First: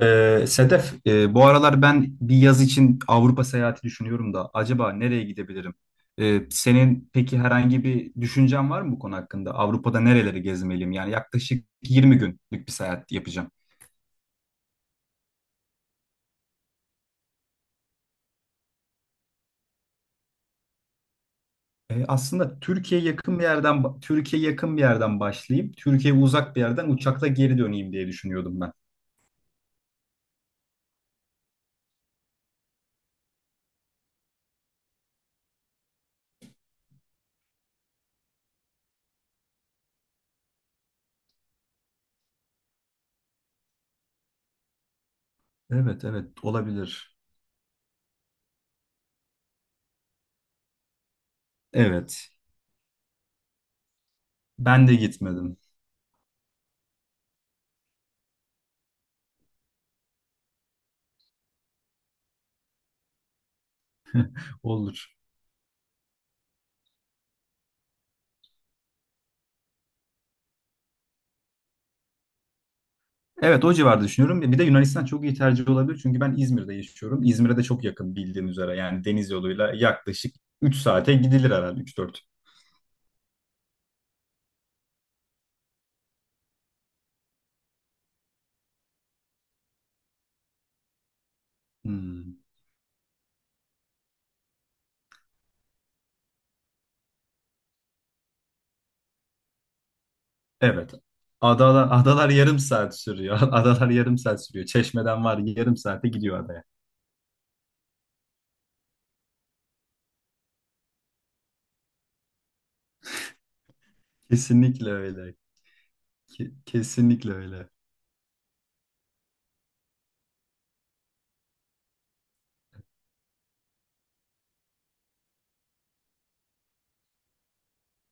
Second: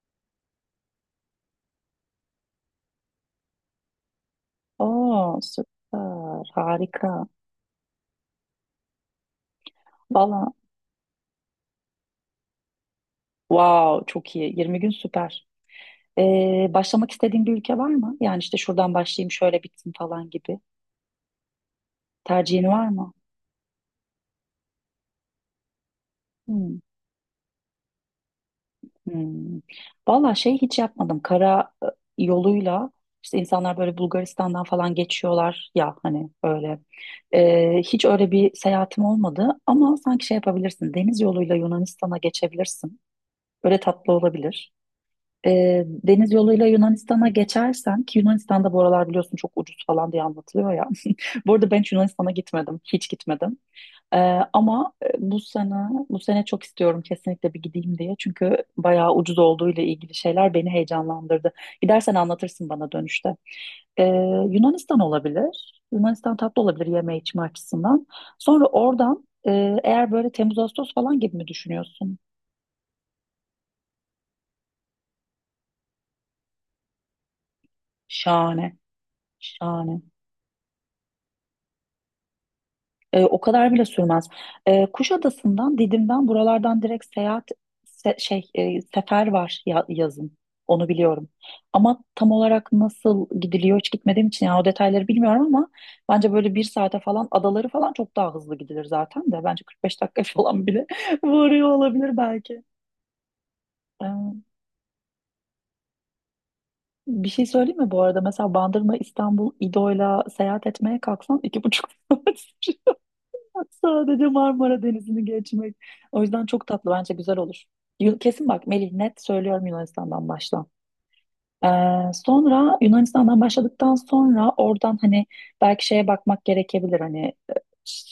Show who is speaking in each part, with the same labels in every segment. Speaker 1: Sedef, bu aralar ben bir yaz için Avrupa seyahati düşünüyorum da acaba nereye
Speaker 2: Oo,
Speaker 1: gidebilirim? Ee,
Speaker 2: süper.
Speaker 1: senin
Speaker 2: Harika.
Speaker 1: peki herhangi bir düşüncen var mı bu konu hakkında? Avrupa'da nereleri
Speaker 2: Valla
Speaker 1: gezmeliyim? Yani yaklaşık 20 günlük bir seyahat yapacağım.
Speaker 2: wow çok iyi. 20 gün süper. Başlamak istediğin bir ülke var mı? Yani işte şuradan başlayayım şöyle bitsin falan gibi.
Speaker 1: Aslında
Speaker 2: Tercihin var
Speaker 1: Türkiye'ye
Speaker 2: mı?
Speaker 1: yakın bir yerden Türkiye yakın bir yerden başlayıp Türkiye'ye uzak bir
Speaker 2: Hmm.
Speaker 1: yerden uçakla geri döneyim diye düşünüyordum ben.
Speaker 2: Hmm. Valla şey hiç yapmadım. Kara yoluyla işte insanlar böyle Bulgaristan'dan falan geçiyorlar ya hani öyle. Hiç öyle bir seyahatim olmadı ama sanki şey yapabilirsin. Deniz yoluyla Yunanistan'a geçebilirsin. Böyle tatlı olabilir.
Speaker 1: Evet,
Speaker 2: Deniz
Speaker 1: evet,
Speaker 2: yoluyla
Speaker 1: olabilir.
Speaker 2: Yunanistan'a geçersen ki Yunanistan'da bu aralar biliyorsun çok ucuz falan diye anlatılıyor ya. Bu arada ben hiç Yunanistan'a
Speaker 1: Evet.
Speaker 2: gitmedim. Hiç gitmedim. E,
Speaker 1: Ben
Speaker 2: ama
Speaker 1: de
Speaker 2: e, bu
Speaker 1: gitmedim.
Speaker 2: sene bu sene çok istiyorum kesinlikle bir gideyim diye. Çünkü bayağı ucuz olduğu ile ilgili şeyler beni heyecanlandırdı. Gidersen anlatırsın bana dönüşte. E, Yunanistan
Speaker 1: Olur.
Speaker 2: olabilir. Yunanistan tatlı olabilir yeme içme açısından. Sonra oradan eğer böyle Temmuz Ağustos falan gibi mi düşünüyorsun?
Speaker 1: Evet, o civarda düşünüyorum. Bir de Yunanistan çok iyi tercih olabilir. Çünkü ben İzmir'de yaşıyorum. İzmir'e de çok yakın bildiğin
Speaker 2: Şahane.
Speaker 1: üzere. Yani deniz yoluyla
Speaker 2: Şahane.
Speaker 1: yaklaşık 3 saate gidilir herhalde, üç dört.
Speaker 2: O kadar bile sürmez. Kuşadası'ndan, Didim'den buralardan direkt seyahat se- şey e, sefer var yazın. Onu biliyorum. Ama tam
Speaker 1: Hmm.
Speaker 2: olarak nasıl gidiliyor hiç gitmediğim için yani o detayları bilmiyorum ama bence böyle bir saate falan adaları falan çok daha hızlı gidilir zaten de. Bence 45 dakika falan bile
Speaker 1: Evet.
Speaker 2: varıyor
Speaker 1: Adalar,
Speaker 2: olabilir
Speaker 1: adalar yarım
Speaker 2: belki.
Speaker 1: saat sürüyor. Adalar
Speaker 2: E,
Speaker 1: yarım saat sürüyor. Çeşmeden var, yarım saate gidiyor adaya.
Speaker 2: Bir şey söyleyeyim mi bu arada? Mesela Bandırma, İstanbul, İdo'yla seyahat etmeye kalksan 2,5 saat. Sadece Marmara
Speaker 1: Kesinlikle
Speaker 2: Denizi'ni
Speaker 1: öyle.
Speaker 2: geçmek. O yüzden
Speaker 1: Ke-
Speaker 2: çok tatlı bence
Speaker 1: kesinlikle
Speaker 2: güzel olur.
Speaker 1: öyle.
Speaker 2: Kesin bak Melih net söylüyorum Yunanistan'dan başla. Ee, Sonra Yunanistan'dan başladıktan sonra oradan hani belki şeye bakmak gerekebilir hani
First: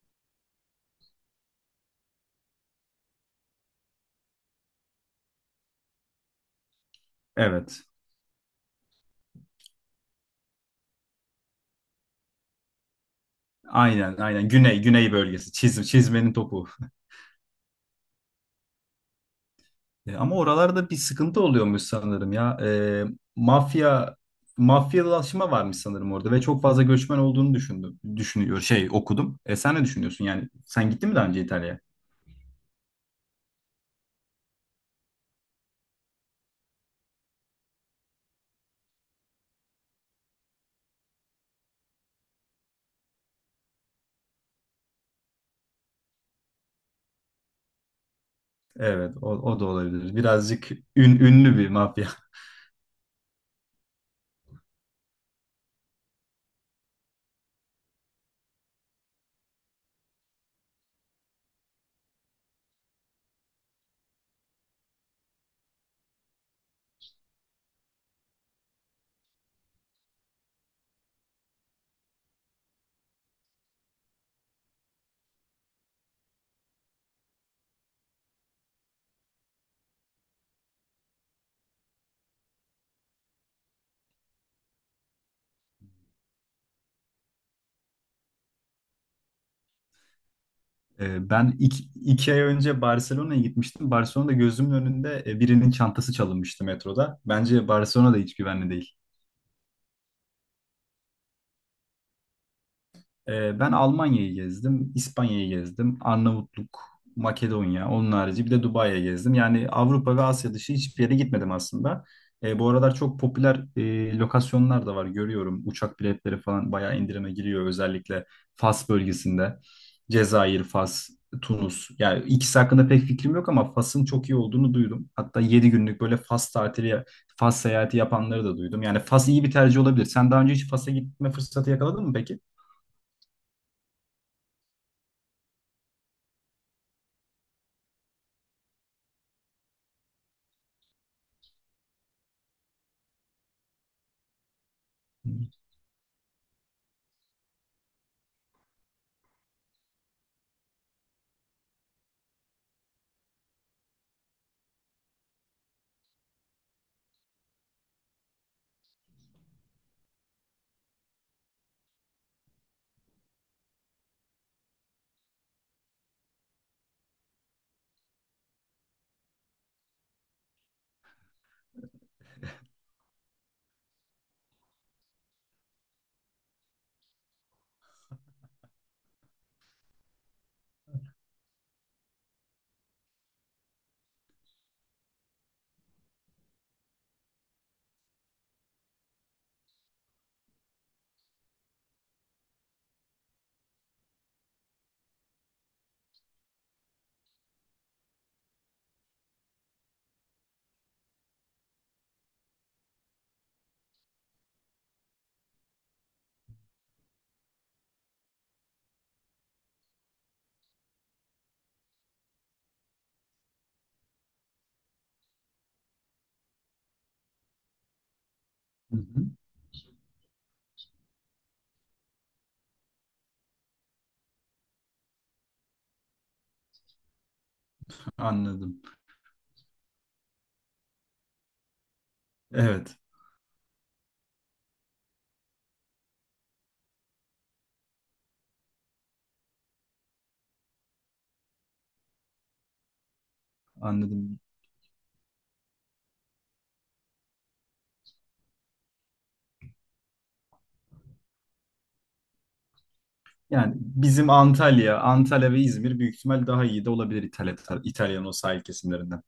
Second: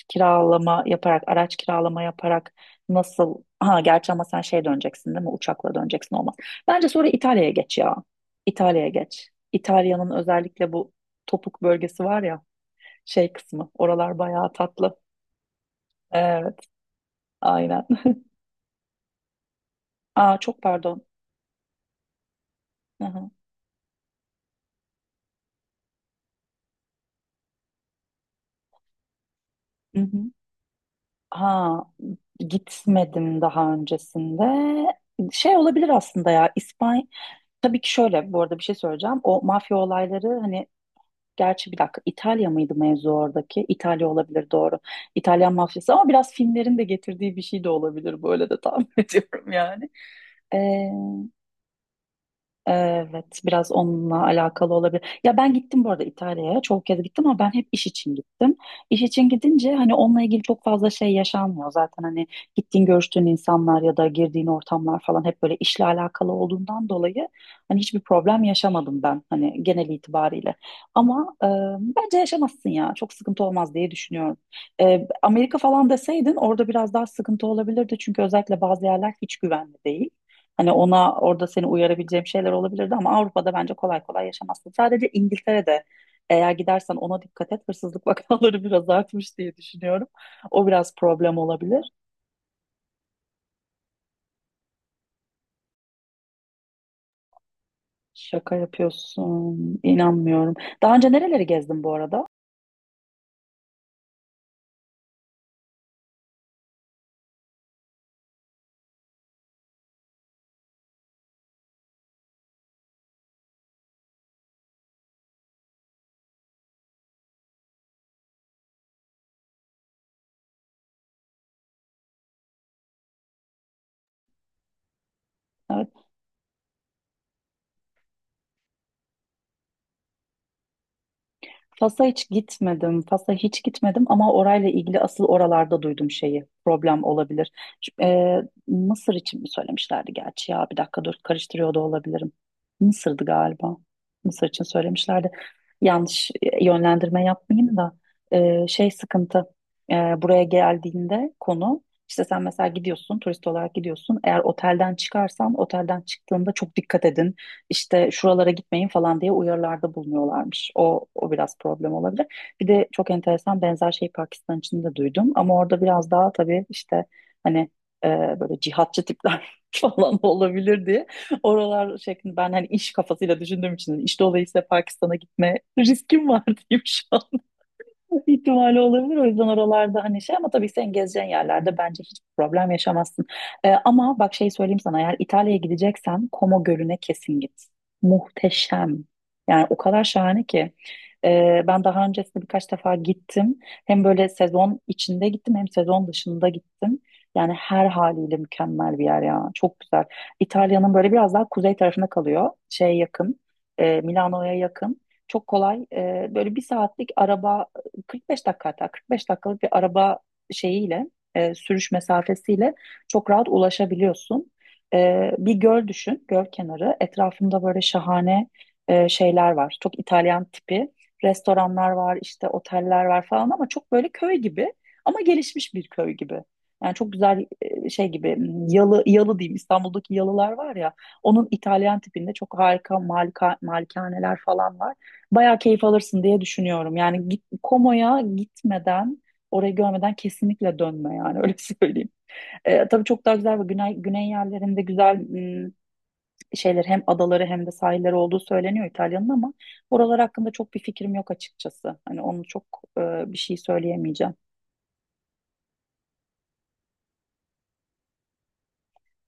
Speaker 2: kiralama yaparak araç kiralama yaparak nasıl ha gerçi ama sen şey döneceksin değil mi uçakla döneceksin olmaz. Bence sonra İtalya'ya geç
Speaker 1: Evet.
Speaker 2: ya. İtalya'ya geç. İtalya'nın özellikle bu topuk bölgesi var ya şey kısmı
Speaker 1: Aynen
Speaker 2: oralar
Speaker 1: aynen.
Speaker 2: bayağı
Speaker 1: Güney,
Speaker 2: tatlı.
Speaker 1: güney bölgesi. Çizmenin
Speaker 2: Evet.
Speaker 1: topu.
Speaker 2: Aynen.
Speaker 1: Ama
Speaker 2: Aa, çok
Speaker 1: oralarda bir
Speaker 2: pardon.
Speaker 1: sıkıntı oluyormuş sanırım ya.
Speaker 2: Hı hı.
Speaker 1: Mafya mafyalaşma varmış sanırım orada ve çok fazla göçmen olduğunu düşündüm. Düşünüyor şey okudum. Sen ne
Speaker 2: Hı
Speaker 1: düşünüyorsun?
Speaker 2: hı.
Speaker 1: Yani sen gittin mi daha önce İtalya'ya?
Speaker 2: Ha, Gitmedim daha öncesinde. Şey olabilir aslında ya İspanya. Tabii ki şöyle bu arada bir şey söyleyeceğim. O mafya olayları hani gerçi bir dakika İtalya mıydı mevzu oradaki? İtalya olabilir doğru. İtalyan mafyası ama biraz filmlerin de getirdiği bir şey de olabilir. Böyle de tahmin
Speaker 1: Evet, o,
Speaker 2: ediyorum
Speaker 1: o da
Speaker 2: yani.
Speaker 1: olabilir. Birazcık ünlü bir mafya.
Speaker 2: Evet, biraz onunla alakalı olabilir. Ya ben gittim bu arada İtalya'ya. Çok kez gittim ama ben hep iş için gittim. İş için gidince hani onunla ilgili çok fazla şey yaşanmıyor. Zaten hani gittiğin görüştüğün insanlar ya da girdiğin ortamlar falan hep böyle işle alakalı olduğundan dolayı hani hiçbir problem yaşamadım ben hani genel itibariyle. Ama e, bence yaşamazsın ya. Çok sıkıntı olmaz diye düşünüyorum. Amerika falan deseydin orada biraz daha sıkıntı olabilirdi. Çünkü özellikle bazı yerler hiç güvenli değil. Hani ona orada seni uyarabileceğim şeyler olabilirdi ama Avrupa'da bence kolay kolay yaşamazsın. Sadece İngiltere'de eğer gidersen ona dikkat et. Hırsızlık vakaları biraz artmış diye düşünüyorum. O biraz
Speaker 1: E,
Speaker 2: problem
Speaker 1: ben iki,
Speaker 2: olabilir.
Speaker 1: iki ay önce Barcelona'ya gitmiştim. Barcelona'da gözümün önünde birinin çantası çalınmıştı metroda. Bence Barcelona da hiç
Speaker 2: Şaka
Speaker 1: güvenli değil.
Speaker 2: yapıyorsun. İnanmıyorum. Daha önce nereleri gezdin bu arada?
Speaker 1: Ben Almanya'yı gezdim, İspanya'yı gezdim, Arnavutluk, Makedonya, onun harici bir de Dubai'ye gezdim. Yani Avrupa ve Asya dışı hiçbir yere gitmedim aslında. Bu aralar çok popüler lokasyonlar da var görüyorum. Uçak biletleri falan bayağı indirime giriyor, özellikle Fas bölgesinde. Cezayir, Fas, Tunus. Yani ikisi hakkında pek fikrim yok ama Fas'ın çok iyi olduğunu duydum. Hatta 7 günlük
Speaker 2: Evet.
Speaker 1: böyle Fas tatili, Fas seyahati yapanları da duydum. Yani Fas iyi bir tercih olabilir. Sen daha önce hiç Fas'a gitme fırsatı
Speaker 2: Fas'a
Speaker 1: yakaladın mı
Speaker 2: hiç
Speaker 1: peki?
Speaker 2: gitmedim. Fas'a hiç gitmedim ama orayla ilgili asıl oralarda duydum şeyi. Problem olabilir. Şu- e, Mısır için mi söylemişlerdi gerçi ya? Bir dakika dur karıştırıyor da olabilirim. Mısır'dı galiba. Mısır için söylemişlerdi. Yanlış yönlendirme yapmayayım da şey sıkıntı. Buraya geldiğinde konu işte sen mesela gidiyorsun turist olarak gidiyorsun. Eğer otelden çıkarsan otelden çıktığında çok dikkat edin işte şuralara gitmeyin falan diye uyarılarda bulunuyorlarmış. O biraz problem olabilir. Bir de çok enteresan benzer şey Pakistan için de duydum. Ama orada biraz daha tabii işte hani e, böyle cihatçı tipler falan olabilir diye. Oralar şeklinde ben hani iş kafasıyla düşündüğüm için iş dolayısıyla Pakistan'a gitme riskim var diyeyim şu an ihtimali olabilir. O yüzden oralarda hani şey ama tabii sen gezeceğin yerlerde bence hiçbir problem yaşamazsın. Ama bak şey söyleyeyim sana eğer İtalya'ya gideceksen Como Gölü'ne kesin git. Muhteşem. Yani o kadar şahane ki. Ben daha öncesinde birkaç defa gittim. Hem böyle sezon içinde gittim hem sezon dışında gittim. Yani her haliyle mükemmel bir yer ya. Çok güzel. İtalya'nın böyle biraz daha kuzey tarafına kalıyor. Şeye yakın. Milano'ya yakın. Çok kolay. Böyle bir saatlik araba 45 dakika hatta 45 dakikalık bir araba şeyiyle sürüş mesafesiyle çok rahat ulaşabiliyorsun. Bir göl düşün, göl kenarı. Etrafında böyle şahane
Speaker 1: Hı hı,
Speaker 2: şeyler var. Çok İtalyan tipi restoranlar var, işte oteller var falan ama çok böyle köy gibi ama gelişmiş bir köy gibi. Yani çok güzel şey gibi
Speaker 1: anladım.
Speaker 2: yalı diyeyim İstanbul'daki yalılar var ya onun İtalyan tipinde çok
Speaker 1: Evet,
Speaker 2: harika malikaneler falan var bayağı keyif alırsın diye düşünüyorum. Yani git, Komo'ya gitmeden, orayı görmeden kesinlikle dönme yani öyle söyleyeyim. Tabii çok daha güzel ve güney
Speaker 1: anladım.
Speaker 2: yerlerinde güzel şeyler hem adaları hem de sahilleri olduğu söyleniyor İtalya'nın ama oralar hakkında çok bir fikrim yok açıkçası. Hani onu çok e, bir şey
Speaker 1: Yani bizim
Speaker 2: söyleyemeyeceğim.
Speaker 1: Antalya, Antalya ve İzmir büyük ihtimal daha iyi de olabilir İtalyan o sahil kesimlerinden.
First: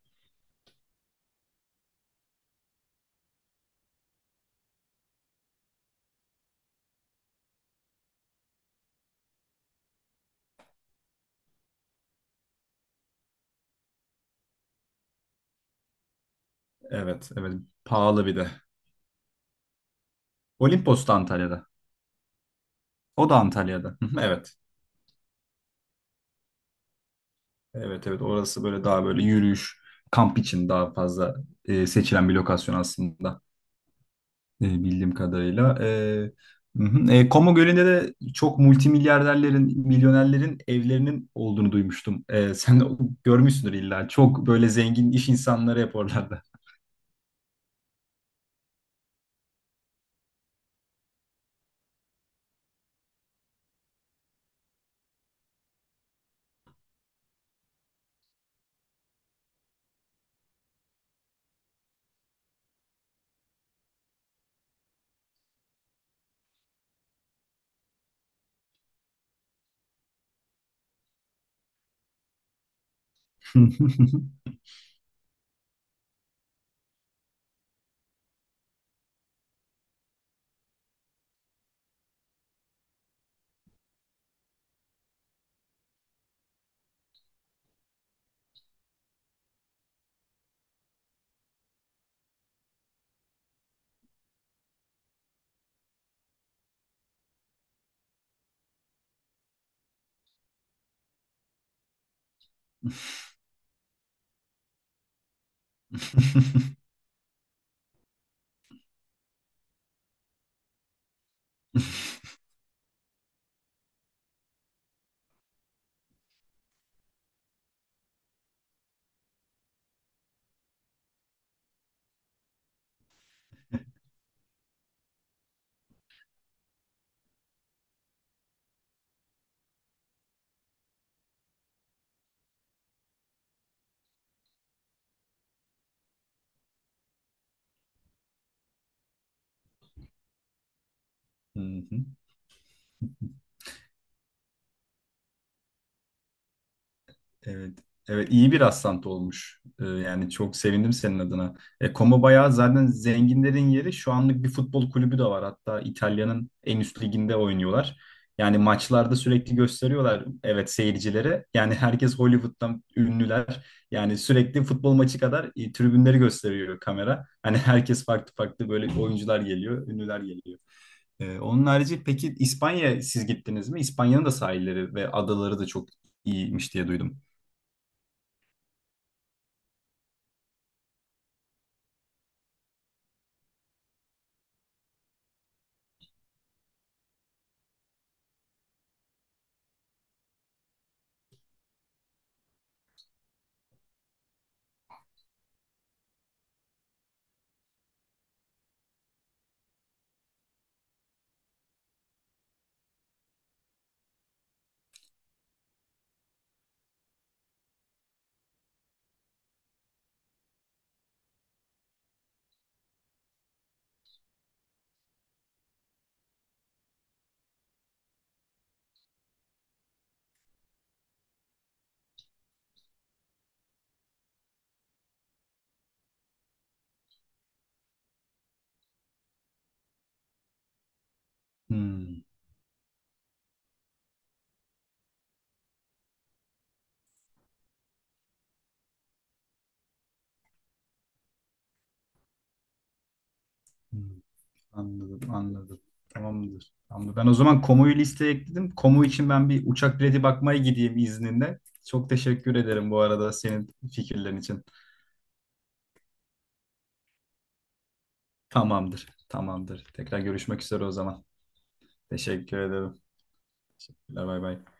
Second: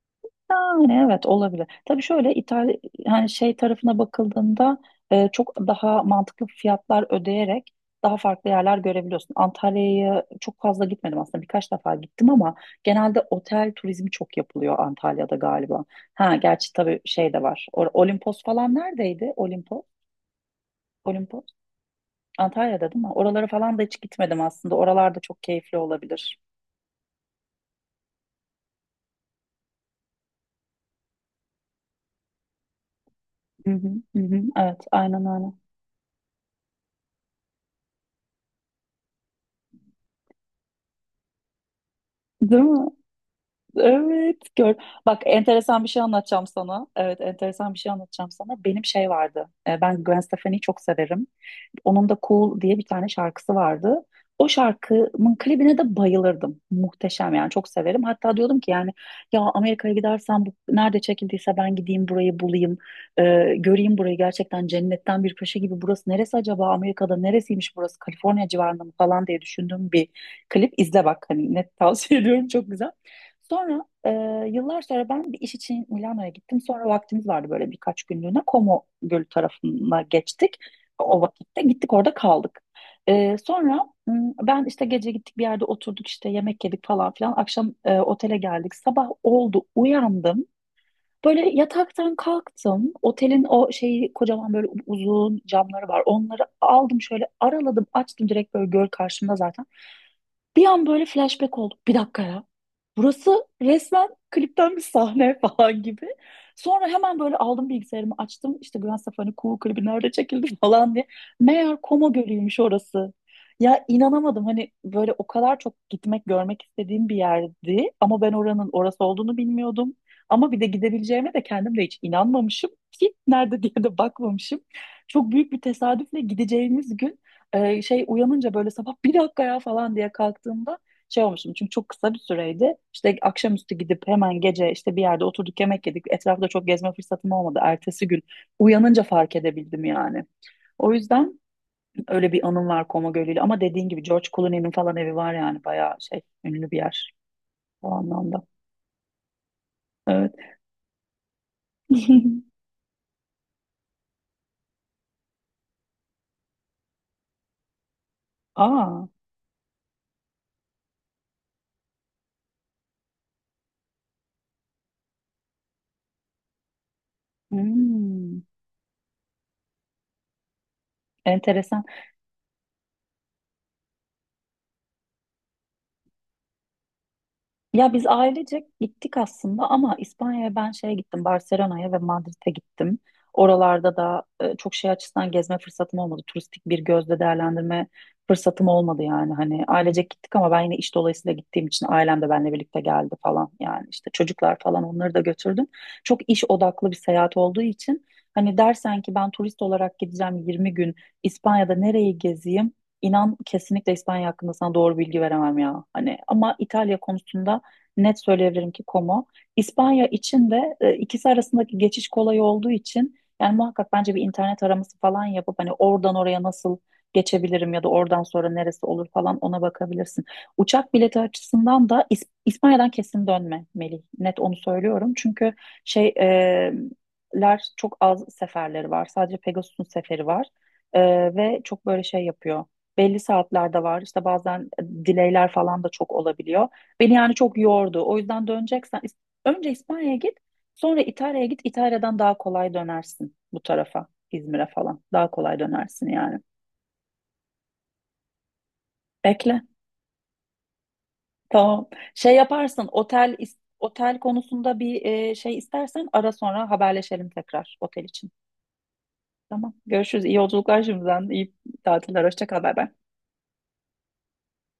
Speaker 2: Yani evet olabilir. Tabii şöyle İtalya hani şey tarafına bakıldığında çok daha mantıklı fiyatlar ödeyerek daha farklı yerler görebiliyorsun. Antalya'ya çok fazla gitmedim aslında birkaç defa gittim ama genelde otel turizmi çok yapılıyor Antalya'da galiba. Ha gerçi tabii
Speaker 1: Evet,
Speaker 2: şey de
Speaker 1: evet.
Speaker 2: var.
Speaker 1: Pahalı bir
Speaker 2: Olimpos
Speaker 1: de.
Speaker 2: falan neredeydi? Olimpos?
Speaker 1: Olimpos da
Speaker 2: Olimpos?
Speaker 1: Antalya'da.
Speaker 2: Antalya'da değil mi?
Speaker 1: O da
Speaker 2: Oralara falan da
Speaker 1: Antalya'da.
Speaker 2: hiç
Speaker 1: Hı hı,
Speaker 2: gitmedim
Speaker 1: evet.
Speaker 2: aslında. Oralar da çok keyifli olabilir.
Speaker 1: Evet, evet. Orası böyle daha böyle yürüyüş, kamp için daha fazla seçilen bir lokasyon aslında.
Speaker 2: Hı hı, hı hı.
Speaker 1: E,
Speaker 2: Evet
Speaker 1: bildiğim
Speaker 2: aynen öyle.
Speaker 1: kadarıyla. Hı hı. Como Gölü'nde de çok multimilyarderlerin, milyonerlerin evlerinin olduğunu duymuştum.
Speaker 2: Değil
Speaker 1: Sen de
Speaker 2: mi?
Speaker 1: görmüşsündür illa.
Speaker 2: Evet,
Speaker 1: Çok böyle
Speaker 2: gör.
Speaker 1: zengin
Speaker 2: Bak
Speaker 1: iş insanları
Speaker 2: enteresan bir
Speaker 1: hep
Speaker 2: şey
Speaker 1: oralarda.
Speaker 2: anlatacağım sana. Evet, enteresan bir şey anlatacağım sana. Benim şey vardı. Ben Gwen Stefani'yi çok severim. Onun da Cool diye bir tane şarkısı vardı. O şarkımın klibine de bayılırdım. Muhteşem yani çok severim. Hatta diyordum ki yani ya Amerika'ya gidersem bu nerede çekildiyse ben gideyim burayı bulayım. Göreyim burayı gerçekten cennetten bir köşe gibi. Burası neresi acaba Amerika'da neresiymiş burası Kaliforniya civarında mı falan diye düşündüğüm bir klip. İzle bak hani net tavsiye ediyorum çok güzel. Sonra yıllar sonra ben bir iş için Milano'ya gittim. Sonra vaktimiz vardı böyle birkaç günlüğüne. Como Gölü tarafına geçtik. O vakitte gittik orada kaldık. Sonra ben işte gece gittik bir yerde oturduk işte yemek yedik falan filan. Akşam otele geldik. Sabah oldu uyandım. Böyle yataktan kalktım. Otelin o şeyi kocaman böyle uzun camları var. Onları aldım şöyle araladım açtım direkt böyle göl karşımda zaten. Bir an böyle flashback oldu. Bir dakika ya. Burası resmen klipten bir sahne falan gibi. Sonra hemen böyle aldım bilgisayarımı açtım. İşte Gwen Stefani Cool klibi nerede çekildi falan diye. Meğer Koma Gölü'ymüş orası. Ya inanamadım hani böyle o kadar çok gitmek görmek istediğim bir yerdi. Ama ben oranın orası olduğunu bilmiyordum. Ama bir de gidebileceğime de kendim de hiç inanmamışım ki nerede diye de bakmamışım. Çok büyük bir tesadüfle gideceğimiz gün şey uyanınca böyle sabah bir dakika ya falan diye kalktığımda şey olmuştum. Çünkü çok kısa bir süreydi. İşte akşamüstü gidip hemen gece işte bir yerde oturduk yemek yedik. Etrafta çok gezme fırsatım olmadı. Ertesi gün uyanınca fark edebildim yani. O yüzden
Speaker 1: Hı hı.
Speaker 2: öyle bir anım var Koma Gölü'yle. Ama dediğin gibi George Clooney'nin falan evi var yani bayağı şey ünlü bir yer
Speaker 1: Evet.
Speaker 2: o
Speaker 1: Evet,
Speaker 2: anlamda.
Speaker 1: iyi bir rastlantı olmuş. Yani
Speaker 2: Evet.
Speaker 1: çok sevindim senin adına. Como bayağı zaten zenginlerin yeri. Şu anlık bir futbol kulübü de var. Hatta İtalya'nın en üst liginde oynuyorlar. Yani
Speaker 2: Aa,
Speaker 1: maçlarda sürekli gösteriyorlar, evet, seyircilere. Yani herkes Hollywood'dan ünlüler. Yani sürekli futbol maçı kadar tribünleri gösteriyor kamera. Hani herkes farklı
Speaker 2: hmm,
Speaker 1: farklı böyle oyuncular geliyor, ünlüler geliyor. Onun
Speaker 2: enteresan.
Speaker 1: harici peki İspanya siz gittiniz mi? İspanya'nın da sahilleri ve adaları da çok iyiymiş diye duydum.
Speaker 2: Ya biz ailecek gittik aslında ama İspanya'ya ben şeye gittim, Barcelona'ya ve Madrid'e gittim. Oralarda da çok şey açısından gezme fırsatım olmadı. Turistik bir gözle değerlendirme fırsatım olmadı yani. Hani ailecek gittik ama ben yine iş dolayısıyla gittiğim için ailem de benimle birlikte geldi falan. Yani işte çocuklar falan onları da götürdüm. Çok iş odaklı bir seyahat olduğu için hani dersen ki ben turist olarak gideceğim 20 gün İspanya'da nereyi gezeyim? İnan kesinlikle İspanya hakkında sana doğru bilgi veremem ya. Hani ama İtalya konusunda net söyleyebilirim ki Como. İspanya için de ikisi arasındaki geçiş kolay olduğu için yani muhakkak bence bir internet araması falan yapıp hani oradan oraya nasıl geçebilirim ya da oradan sonra neresi olur falan ona bakabilirsin. Uçak bileti açısından da İspanya'dan kesin dönme Melih. Net onu söylüyorum. Çünkü şey e, ler çok az seferleri var. Sadece Pegasus'un seferi var. E, Ve çok böyle
Speaker 1: Hmm,
Speaker 2: şey yapıyor. Belli saatlerde var. İşte bazen delay'ler falan da çok olabiliyor. Beni yani çok yordu. O yüzden döneceksen önce İspanya'ya git, sonra İtalya'ya git. İtalya'dan daha kolay dönersin bu
Speaker 1: hmm.
Speaker 2: tarafa, İzmir'e falan. Daha
Speaker 1: Anladım,
Speaker 2: kolay
Speaker 1: anladım.
Speaker 2: dönersin yani.
Speaker 1: Tamamdır. Tamamdır. Ben o zaman Komu'yu listeye ekledim. Komu için ben
Speaker 2: Bekle.
Speaker 1: bir uçak bileti bakmaya gideyim izninle.
Speaker 2: Tamam.
Speaker 1: Çok
Speaker 2: Şey
Speaker 1: teşekkür
Speaker 2: yaparsın.
Speaker 1: ederim bu arada
Speaker 2: Otel
Speaker 1: senin
Speaker 2: otel
Speaker 1: fikirlerin için.
Speaker 2: konusunda bir şey istersen ara sonra haberleşelim tekrar otel için.
Speaker 1: Tamamdır,
Speaker 2: Tamam.
Speaker 1: tamamdır. Tekrar
Speaker 2: Görüşürüz. İyi
Speaker 1: görüşmek
Speaker 2: yolculuklar
Speaker 1: üzere o zaman.
Speaker 2: şimdiden. İyi tatiller. Hoşça
Speaker 1: Teşekkür
Speaker 2: kal. Bay bay.
Speaker 1: ederim. Teşekkürler, bay bay.